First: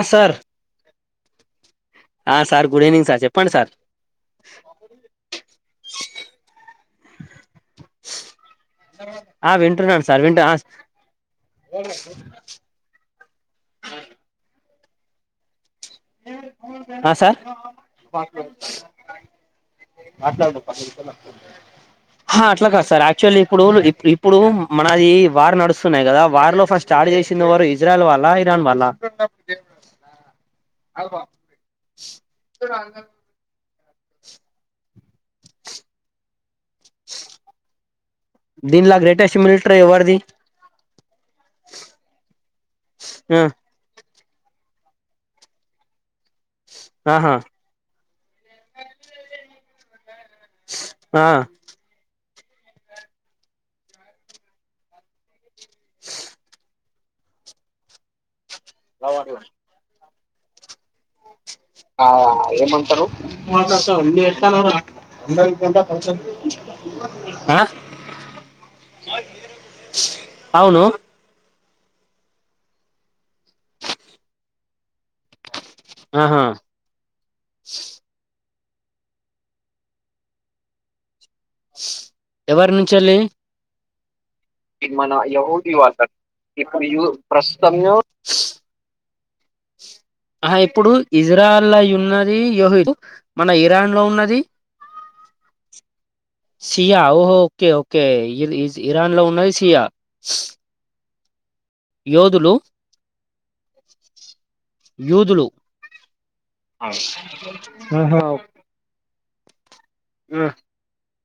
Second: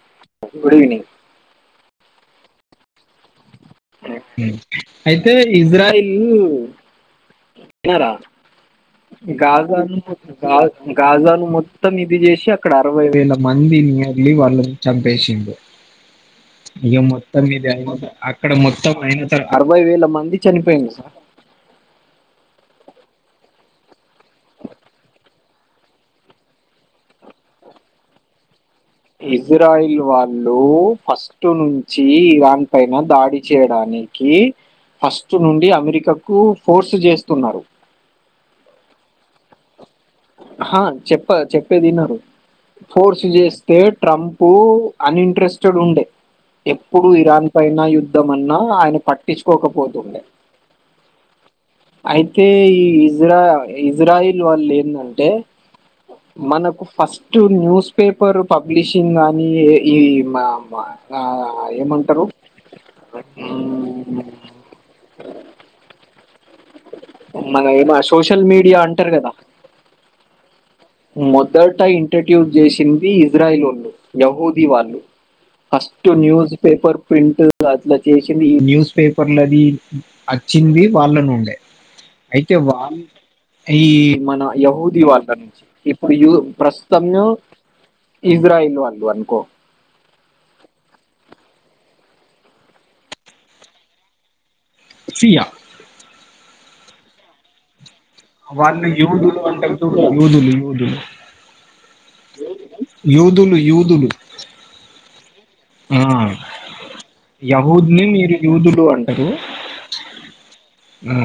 ఆ sir good evening sir good evening sir చెప్ప sir అయితే ఇజ్రాయిల్ తన్నారా ఆ గాజను వింటున్నాను సార్ వింటు గా గాజాలు మొత్తం ఇది చేసి అక్కడ అరవై వేల మంది నియర్లీ వాళ్ళ చంపేషిపుు ఇక మొత్తం ఇద ఆక్కడ మొత్తం సార్ హా అట్లా కాదు సార్క్చులీ ఇప్పుడు ఇప్పుడు మనది వార్ నడుస్తున్నాయి కదా వార్ లో ఫస్ట్ స్టార్ట్ చేసిన వారు ఇజ్రాయల్ వాల్ళ ఇరాన్ వాల్ల ఇజ్రాయిల్ వాళ్ళు ఫస్ట్ నుంచి దని పైన దాడి చేయడానికి కి ఫస్ట్ నుండి అమెరికాకు ఫోర్సు చేస్తున్నారు దీన్లా గ్రేటెస్ట్ మిలిటరీ వర్డ్ హా చెప్ప చెప్పేది నా [inaudible] ఫోర్స్ ఆ చేస్తే ట్రంప్ పో అన్ఇంట్రెస్టెడ్ ఉండే ఎప్పుడు ఆహా ఇరాన్ పైన యుద్ధం అన్నా ఆయన పట్టించుకోకపో పోతుండంది ఆ అయితే ఈ ఇజ్రా ఇజ్రాయిల్ వాళ్ళు లేన్నారు అంటే మనకు ఫస్ట్ న్యూస్ పేపర్ పబ్లిషింగ్ అని ఈ మా అమ్మ ఆ ఆ ఏమంటారు ఏమంతారు మాస మ్మ్, అంది ఎస్తా ఫంక్షన్ మ ఏమ సోషల్ మీడియా అంటారు కదా అవును ఇద్ద ట ఇంట్రొడ్యూస్ చేసింది ఇజ్రాయిల్ వాళ్ళు యహూదిీ వాళ్ళు అస్టు ఆహా న్యూస్ పేపర్ ప్రింట్ అట్లా చేసిన్ న్యూస్ పేపర్లది వచ్చింది వాళ్ళను ఎవరి నుంచళ్ళి ఈ మన యహూద వాళ్ళక నుంచి ఇప్పుడుయు ప్రస్తుతయు ఇస్రాయేల్ వంది అ ఇడ ఉన్నది యుహై మన ఇరాన్ లో ఉన్నది ఫీయా సియా ఓహో ఓకే ఓకే వాళ్ళు ఇరాన్ లో యోదులు ఉన్నది అంట సియా యుదులు యుదులు యోధులు యూదులు యూదులు యోదులు ఆ యవుద్ని ఆహా, యోదులు అన్ రు ఆ ఆ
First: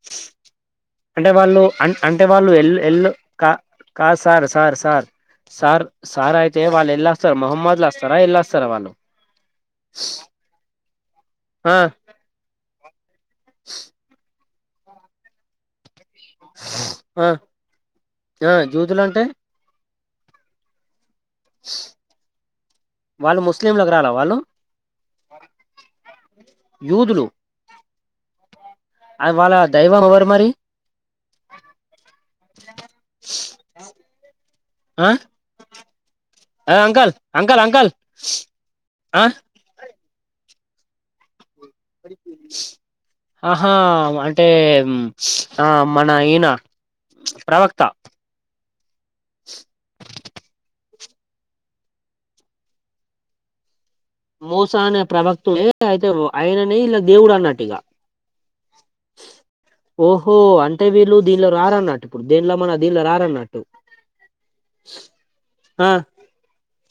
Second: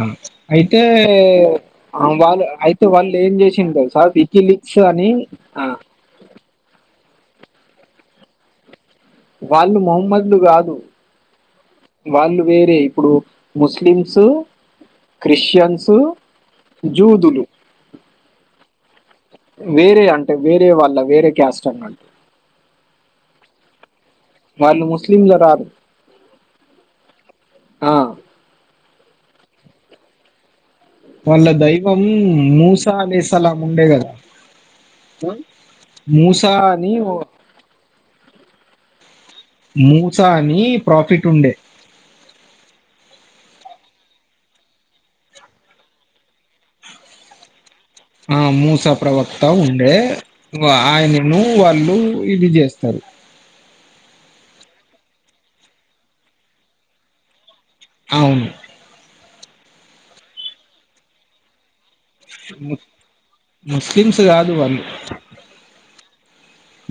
అయితే అంటే వాళ్ళు అ అంటే వాళ్ళు ఎల్ అయితే ఎల్ వాళ్ళు ఏం కా చేసిండు తెలుసా కాదు సార్ సార్ వికిలిక్స్ సార్ అని ఆ సర్ మహమద్లాస్తా ఇల్లాస్తార వాళ్ళు వాళ్ళు మహమ్మద్లు కాదు ఆ వాళ్ళు వేరే ప్పుడు ముస్లిమ్స్ క్రిస్టియన్సు జూదులు యూదులు అంటే వేరే అంటే వేరే వాల్ళ వేరే క్యాస్ట్ అనమాట వాళ్ళు ముస్లింలకు రాలా వాళ్ళు ముస్లింలు రాదు యూదులు ఆ అది వాళ్ళ దైవం ఎవ్వరు మరి వాళ్ళ దైవం మూసా దేశాలా ఉండే కదా ఆ మూసా అని ఓ అ మూసా అని ప్రాఫిట్ ఉండే ఆహా అంటే ఆ మన ఈయన ప్రవక్త ఆ మూసా ప్రవక్త ఉండే ఆయనను వాళ్ళు ఇది చేస్తారు మోసా అనే ప్రభక్తుడే అయితే ఆయననే ఇలా దేవుడు అన్నట్టు ఇగ అవును ఓహో అంటే వీళ్ళు దీనిలో రారన్నట్ ము ముస్లిమ్స్ కాదు వాళ్ళు ఆ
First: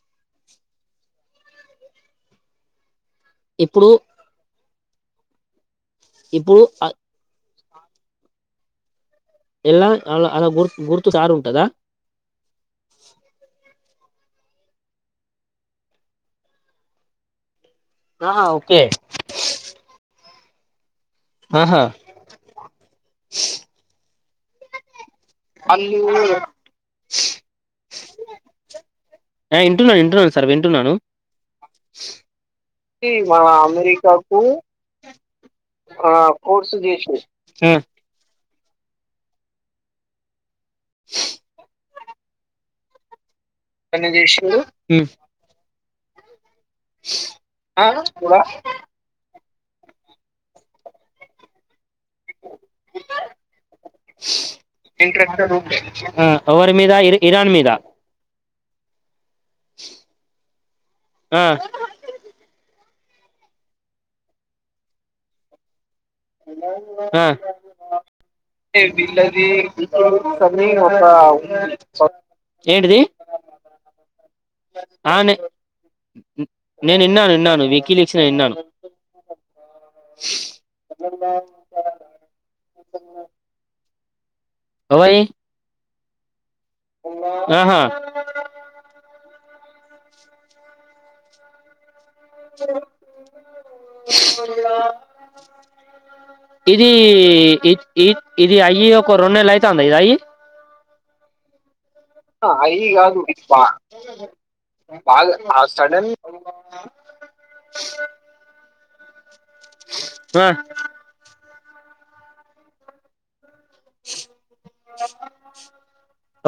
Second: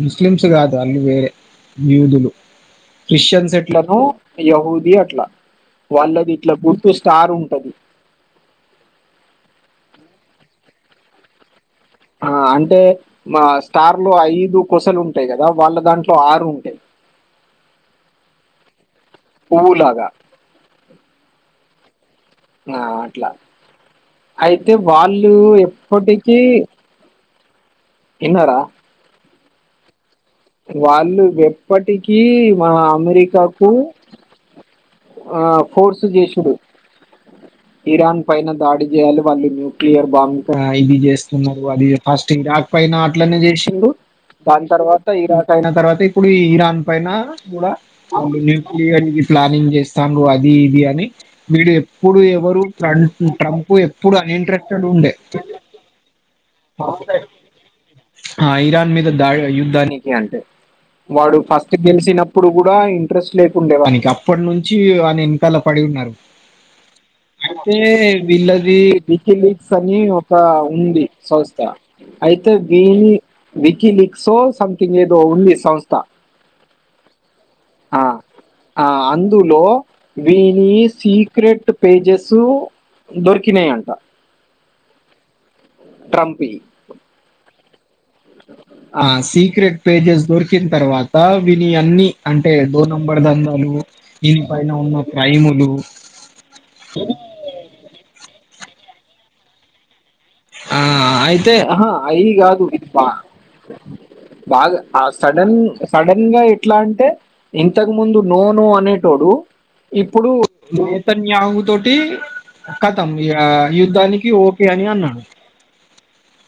ముస్లిమ్స్ చి కాదు అళు వేరే యుదులు క్రిష్టియన్స్ ఇప్పుడు ఎట్లనో యవుద్ ఇగ అట్లా వాళ్లది ఇట్ల ఇప్పుడు గుర్తు స్టార్ ఉంటది ఎలా అలా అలా గుర్తు గుర్తు స్టార్ ఉంటదా ఆ అంటే మా టార్ లో ఐదు కొసలు ఉంటాయి కదా వాళ్ళ దాంట్లో ఆరు ఉంటాయి ఆ ఓకే పువ్వులాగా ఆహా నా అట్లా అయితే వాళ్ళు ళ్లు ఎప్పటికి ఇనరా ఎ ఇంటూన ఇంటూ వాళ్ళు ఎప్పటికీ మా అమెరికాకు ఆ ఫోర్స్ చేసుడు ఆ ఇరాన్ ప పైన దాడి చేయాలి వాళ్ళు న్యూక్లియర్ బాంబు ఆ ఇది చేస్తున్నారు అది ఎ ఫాస్టింగ్ రాకపోయినా అట్లనే జేస్ శిండు దాని ఉమ్ తర్వాత ఈ రాకయిన తర్వాత ఇపుడు ఈ ఇరా పైన కూడా మేం క్లియర్ జేస్ ప్లానింగ్ చేస్ స్థండు అది ఇది అని మీడి ప్పుడు ఎవరు ట్రంప్ ట్రంప్ ఎప్పుడు అన్ఇంట్రెక్టెడ్ ఉండే ఆ ఎవరి మీద ఇ ఇరాన్ మీద ఆ ఇరా మీద దాడి యుద్ధానికి అంటే వాడు ఆ ఫస్ట్ గెలిచినప్పుడు కూడా ఇంట్రెస్ట్ లేకుండే వానికి అప్పటి నుం నుంచి వాని ఎనకాల పడి ఉన్నారు ఆ అయితే వీళ్ళది వికీలిక్స్ అని ఒక ఉంది సంస్థ అయితే వీ ఏంటిది వికీలిక్స్ ఆ నే నేను విన్నాను విన్నాను వికీలీక్స్ నేను విన్నాను ఇందులో వీని సీక్రెట్ పేజెస్ దొరికినాయంట అవయి ట్రంపి ఆహా ఆ సీక్రెట్ పేజెస్ దొరికిన తర్వాత విని అన్ని అంటే డోర్ నంబర్ దందాలు దీనిపైన ఉన్న ప్రైములు ఇది ఇది ఇది అయ్యి ఒక రెం నెలలు అయితాంద ఇది అయి ఆ అయితేహా అయి కాదు ఇది బా బాగా సడన్ సడన్ గా ఎట్లా అంటే ఇంతకు ముందు నో నో అనే ో [inaudible] ఇప్పుడు ఆ నేతన్య తోటి కతం ఇగ యుద్ధానికి ఓకే అని అన్నాడు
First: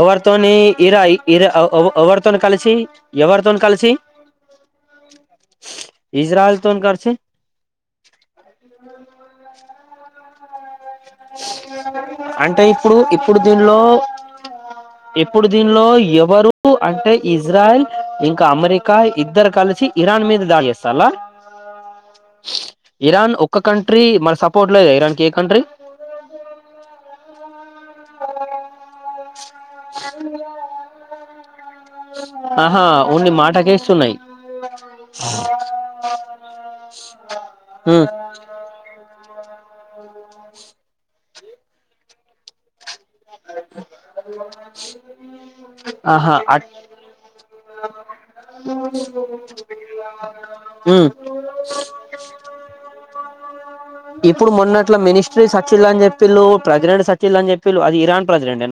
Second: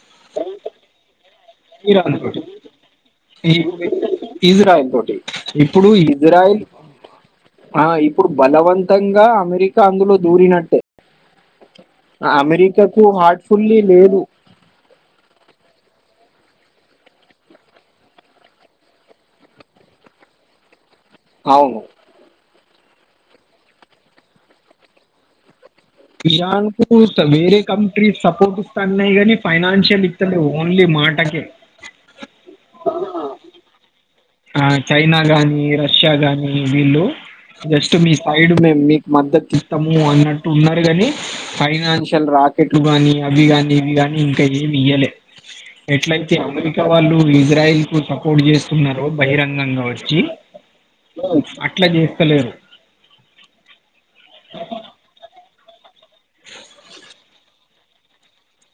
ఎవరితోని ఇరాజ ఇరాన్ తోటి ఎవరితోని కలిసి ఇజ్రాయల్ తోటి ఇప్పుడు ఇజ్రాయల్ తోని కలిసి ఇప్పుడు బలవంతంగా అమెరికా అందులో దూరినట్టే ఆ, అంటే ఇప్పుడు అమెరికాకు ఇప్పుడు హార్ట్ఫుల్లీ దీనిలో లేదు ఇప్పుడు దీనిలో ఎ ఎవరు అంటే ఇజ్రాయల్ ఇంకా అమెరికా ఇద్దరు కలిసి ఇరాన్ మీద దాడి చేస్తారా అవును ఇరాన్ ఒక్క కంట్రీ మన సపోర్ట్ లేదా ఇరాన్ ఏ కంట్రీ ఇయాంగ్పూర్ వేరే కంట్రీ సపోకిస్తా నీ ఫైనాన్షియల్ ఇతలే ఓన్లీ మాటక ఆహా ఓన్లీ మాటకేస్తున్నాయి ఆ చైనా గాని రష్యా గాని వీళ్ళు జస్ట్ మీ సైడ్ మేము మీకు మద్దతు ము అన్నట్టు ఉన్నారు కాని ఫైనాన్షియల్ రాకెట్ రుబాని అవి కానీ ఇవి కానీ ఇంకా ఏమి ఇయ్యలే ఎట్లయితే ఆహా అమెరికా వాళ్ళు ఇజ్రాయల్ కు సపోర్ట్ చేస్తున్నారు బహిరంగంగా వచ్చి అట్లా చేస్తలేరు సచిల్ అని చెప్పిలు ప్రసిడెంట్ సచిల్ అని చెపిల్లు అది ఇరాన్ ప్రసిడెట్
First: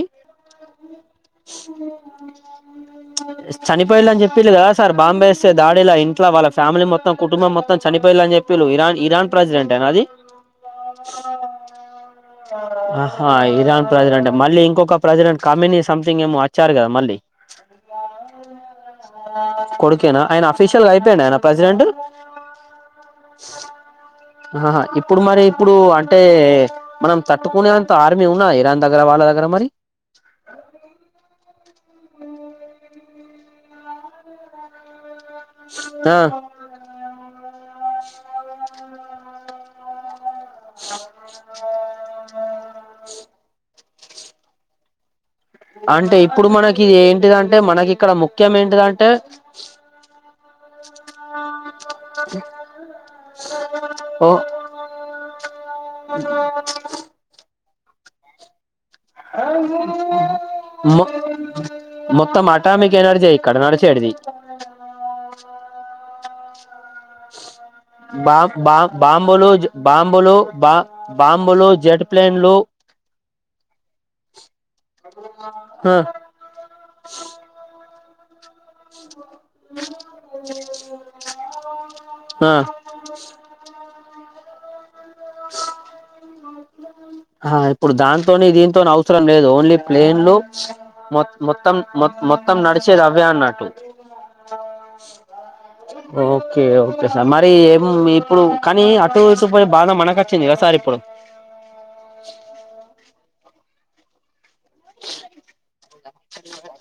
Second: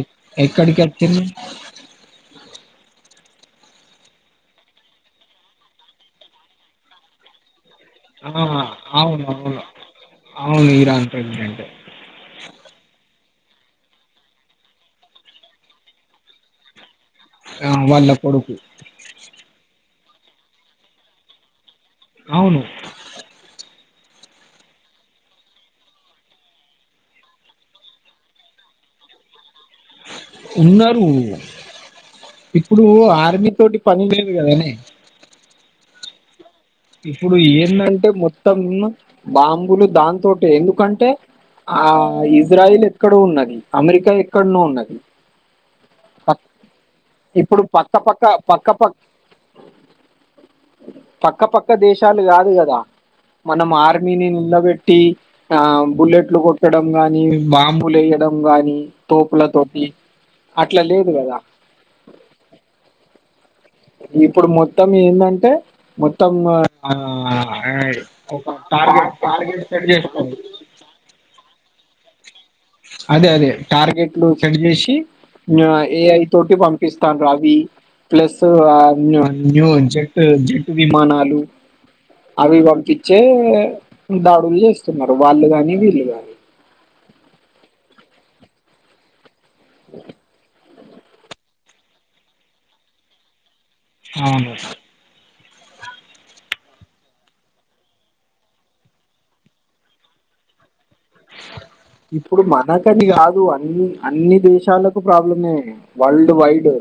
ఎ ఎక్కడికిచ్చన్నా చనిపోయిలాని చెప్పి కదా సార్ బాంబాయి ఇస్తే దాడిలా ఇంట్లో వాళ్ళ ఫ్యామిలీ మొత్తం కుటుంబం మొత్తం చనిపోయిళ్ళు అని ఆ చెప్పిళ్ళు ఇరాన్ అవును ఇరాన్ అవును ప్రెసిడెంటేనా అది అవును ఇరా అంటగడెంట ఆహా ఇరాన్ ప్రెసిడెంట్ మళ్ళీ ఇంకొక ప్రెసిడెంట్ కమనీ సంథింగ్ ఏమో వచ్చారు కదా మళ్ళీ ఆ! వాళ్ళ కొడుకు. కోడు కేనా ఆయ ఆఫీషిల్గా అయిడి ఆయ ప్రెసిడెట్ అవును ఆహా ఇప్పుడు మరి ఇప్పుడు అంటే మనం తట్టుకునేంత ఆర్మీ ఉన్నా ఇరాన్ దగ్గర వాళ్ళ దగ్గర మరి ఉన్నారు ఇప్పుడు ఆర్మీ తోటి పని లేదు కదానే ఆ ఇప్పుడు ఏంటంటే మొత్తం బాంబులు దాంతో ఎందుకంటే ఆ ఇజ్రాయిల్ ఎక్కడ ఉన్నది అమెరికా ఎక్కన్నో ఉన్నది అంటే ఇప్పుడు మనకి ఏంటిదంటే ఇప్పుడు మనకి పక్క ఇక్కడ పక్క ముఖ్యం పక్క ప ఏంటిదంటే పక్క పక్క దేశాలు కాదు కదా మనం ఆర్మీని ఓ నిలబెట్టి ఆ బుల్లెట్లు కొట్టడం గాని బాంబ లయ్యడం గాని అ ఉ అట్లా ము లేదు కదా ముొక్త్త మాటా మీ కేనర్జ ఇప్పుడు మొత్తం ఏంటంటే మొత్తం ఆ ఆ, బ ఒక బ టార్గెట్ బమ్ బో టార్గెట్ సెట్ బామ్ చేసుకోండి బో బా బమ్ బో జెట్ ప్లన్ అదే అదే టార్గెట్లు సెట్ చేసి ఆ ఏఐ తోటి పంపిస్తాను రవి ప్లస్ ఆ జెట్ జెట్ విమానలు ఆ అవి వంకిచ్చ దాడు చే న్నారురవాళదని వల్ళద ఆ ఇప్పుడు దాంతోని దీంతో అవసర లేదు ఓన్లీ ప్లేన్లు మొ మొత్తం మొత్తం నడిచేది అవ్య అన్నట్టు అవును ఓకే ఓకే సార్ మరి ఏం ఇప్పుడు కానీ అటు చుపోయి బాధ మనకు కచ్చి ని కద సార్ ఇప్పుడు ఇప్పుడు మనకని కాదు అని ఆ అన్ని దేశాలకు ప్రాబ్లమే వరల్డ్ వైడ్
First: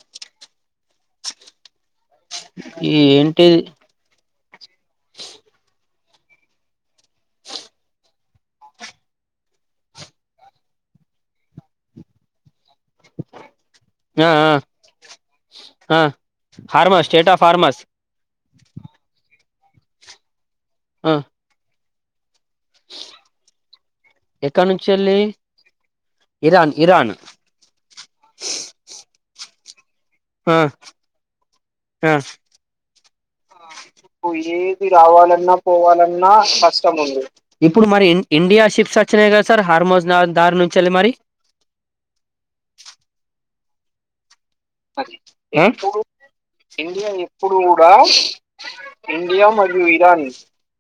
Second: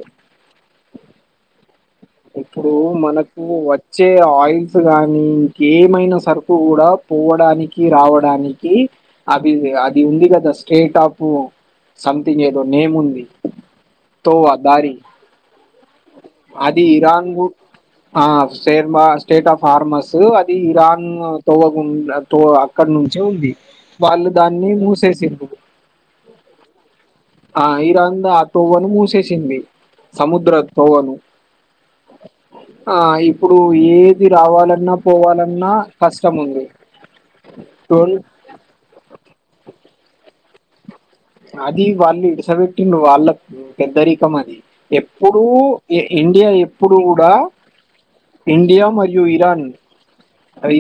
ఇప్పుడు ఈ మనకు ఏంటి వచ్చే ఆయిల్స్ గాని ఇంక ఏమైనా సరుకు కూడా పోవడానికి రావడానికి అది అది ఉంది కదా స్టేట్ ఆఫ్ సంథింగ్ ఏదో నేముంది ఆ తోవా దారి ఆ అది హార్మా ఇరాన్ స్టేట్ ఆఫ్ బూట్ హార్మాస్ ఆ సేర్మా స్టేట్ ఆఫ్ ఫార్మస్ అది ఇరాన్ ఆ తోవ ఉండదు తో అక్కడ నుంచే ఉంది వాళ్ళు ఎక్కడ దాన్ని నుంచి వెళ్ళి మూసేసిన ఇరాన్ ఇరాన్ ఆ ఈ రంద ఆ తోవ్ను మూసేసింది సముద్ర ఆ తోవను ఆ ఆ ఇప్పుడు ఏది రావాలన్నా పోవాలన్నా కష్టం ఉంది ఇప్పుడు మరి ఇండియా షిప్స్ వచ్చినాయి కదా సార్ హార్మో దారు నుంచి వెళ్లి మరి అది వాళ్ళు ఇడసబెట్టిం వాళ్ళ పెద్దరీకం అది ఎప్పుడు ఆ ఇండియా ఎప్పుడు కూడా ఇండియా మరియు ఇరాన్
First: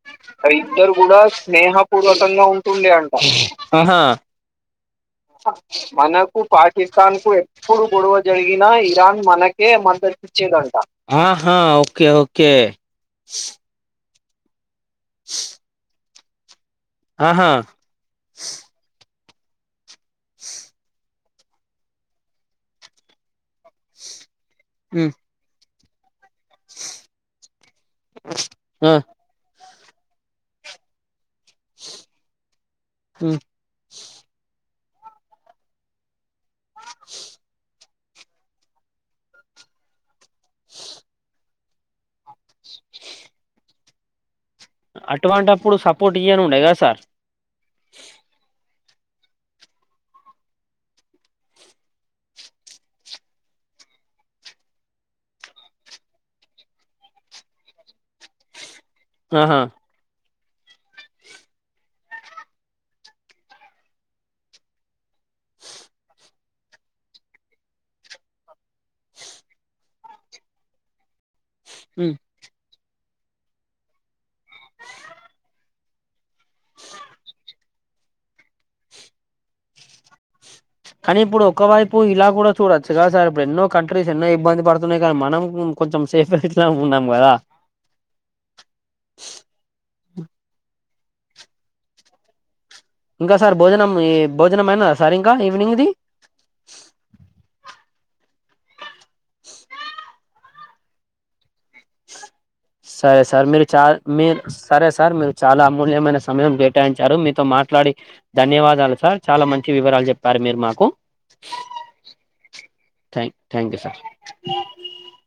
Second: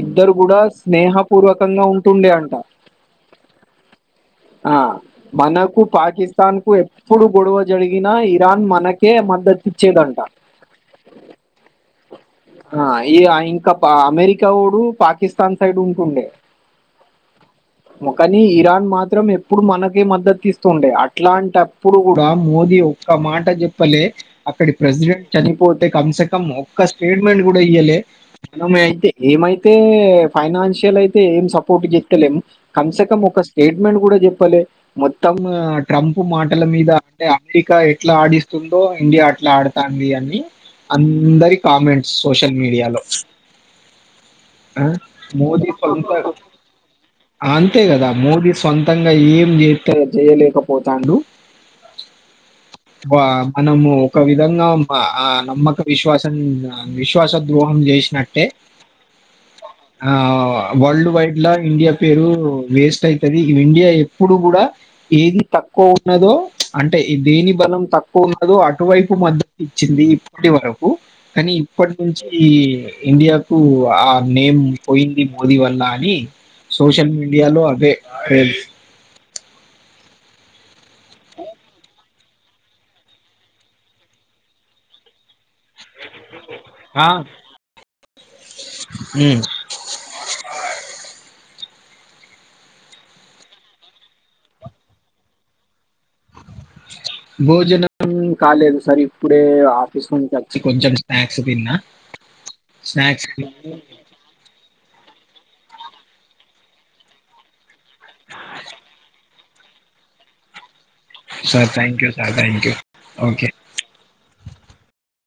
ఇద్దరు కూడా స్నేహపూర్వకంగా ఉంటుండే అంట ఆహా ఆ మనకు పాకిస్తాన్ కు ఎప్పుడు గొడవ జరిగినా ఇరా నా ఇరాన్ మనకే మద్దతు ఇచ్చేదంట ఆహా ఓకే ఓకే కా వోడు పాకిస్తాన్ సైడ్ ఉంటుండే ఆహా మా కానీ ఇరాన్ మా త్రం ఎప్పుడు మనకి మద్దతు ఇస్తుండే అ అట్లాంటప్పుడు కూడా మోదీ ఒక్క మాట చెప్పలే అక్కడి ఉమ్, ప్రెసిడెంట్ చని పోతే కమ్ సెక్ ఇ మొక్క స్టేట్మెంట్ కూడా ఇయ్యాలే మనమ ఆ అయితే ఏమైతే ఫైనాన్షియల్ అయితే ఏం సపోర్ట్ చేత్తలేం కంశకం ఉమ్, ఒక స్టేట్ మేడ్ కూడా చెప్పాలి మొత్తము ట్రం ప్ మాటల మీద అంటే అమెరికా ఏ ఎట్లా ఆడిస్తుందో ఇండియా అట్లా ఆడుతాంది అని అందరి కామెంట్స్ సోషల్ మీడియాలో హ్ అటువంటప్పుడు సపోర్ట్ ఇయ్యనుండే కదా సార్ అంతే కదా మోదీ సొంతంగా ఏం చెత్తే అది చేయలేకపోతాండు వా మనము ఒక విధంగా ఆ నమ్మక విశ్వాసం విశ్వాస ద్రోహం చేసినట్టే ఆహా ఆ వరల్డ్ వైడ్ లా ఇండియా పేరు వేస్ట్ అయి తది ఇండియా ఎప్పుడు కూడా ఏది తక్కువ ఉన్నదో అంటే దేని బలం తక్కువ ఉన్నదో అటువైపు మద్దతు ఇచ్చింది ఇప్పటి వరకు కానీ ఇప్పటి ఉమ్. నుంచి ఈ ఇండియాకు ఆ నేమ్ పోయింది మోదీ వల్ల అని సోషల్ మీడియాలో అవే టెల్స్ కానీ ఇప్పుడు ఒక వైపు ఇలా నువ్ కూడా చూడచ్చు కా సార్ ఇప్పుడు ఎన్నో కంట్రీస్ ఎన్నో ఇబ్బంది పడుతున్నాయి కానీ మనం నం కొంచం సేఫట్లా ఆ! ఉన్నాం కదా హ్మ్ ఇంకా సార్ భోజనం భోజనంమయినా దా సార్ ఇంకా ఈవినింగ్దిి భోజనం కాలేదు సార్ ఇప్పుడే ఆఫీస్ నుంచి వచ్చి కొంచెం స్నాక్స్ తిన్నా సరే స్నాక్స్ సార్ మీరు తిని చా మీర్ సరే సార్ మీర్ చాలా అమూల్యమైన సమయం కేటాయించారు మీతో మాట్లాడి ధన్యవాదాలు సార్ చాలా మంచి వివరాలు చెప్పారు మీరు మాకు sir thank you sir thank you thank okay thank you sir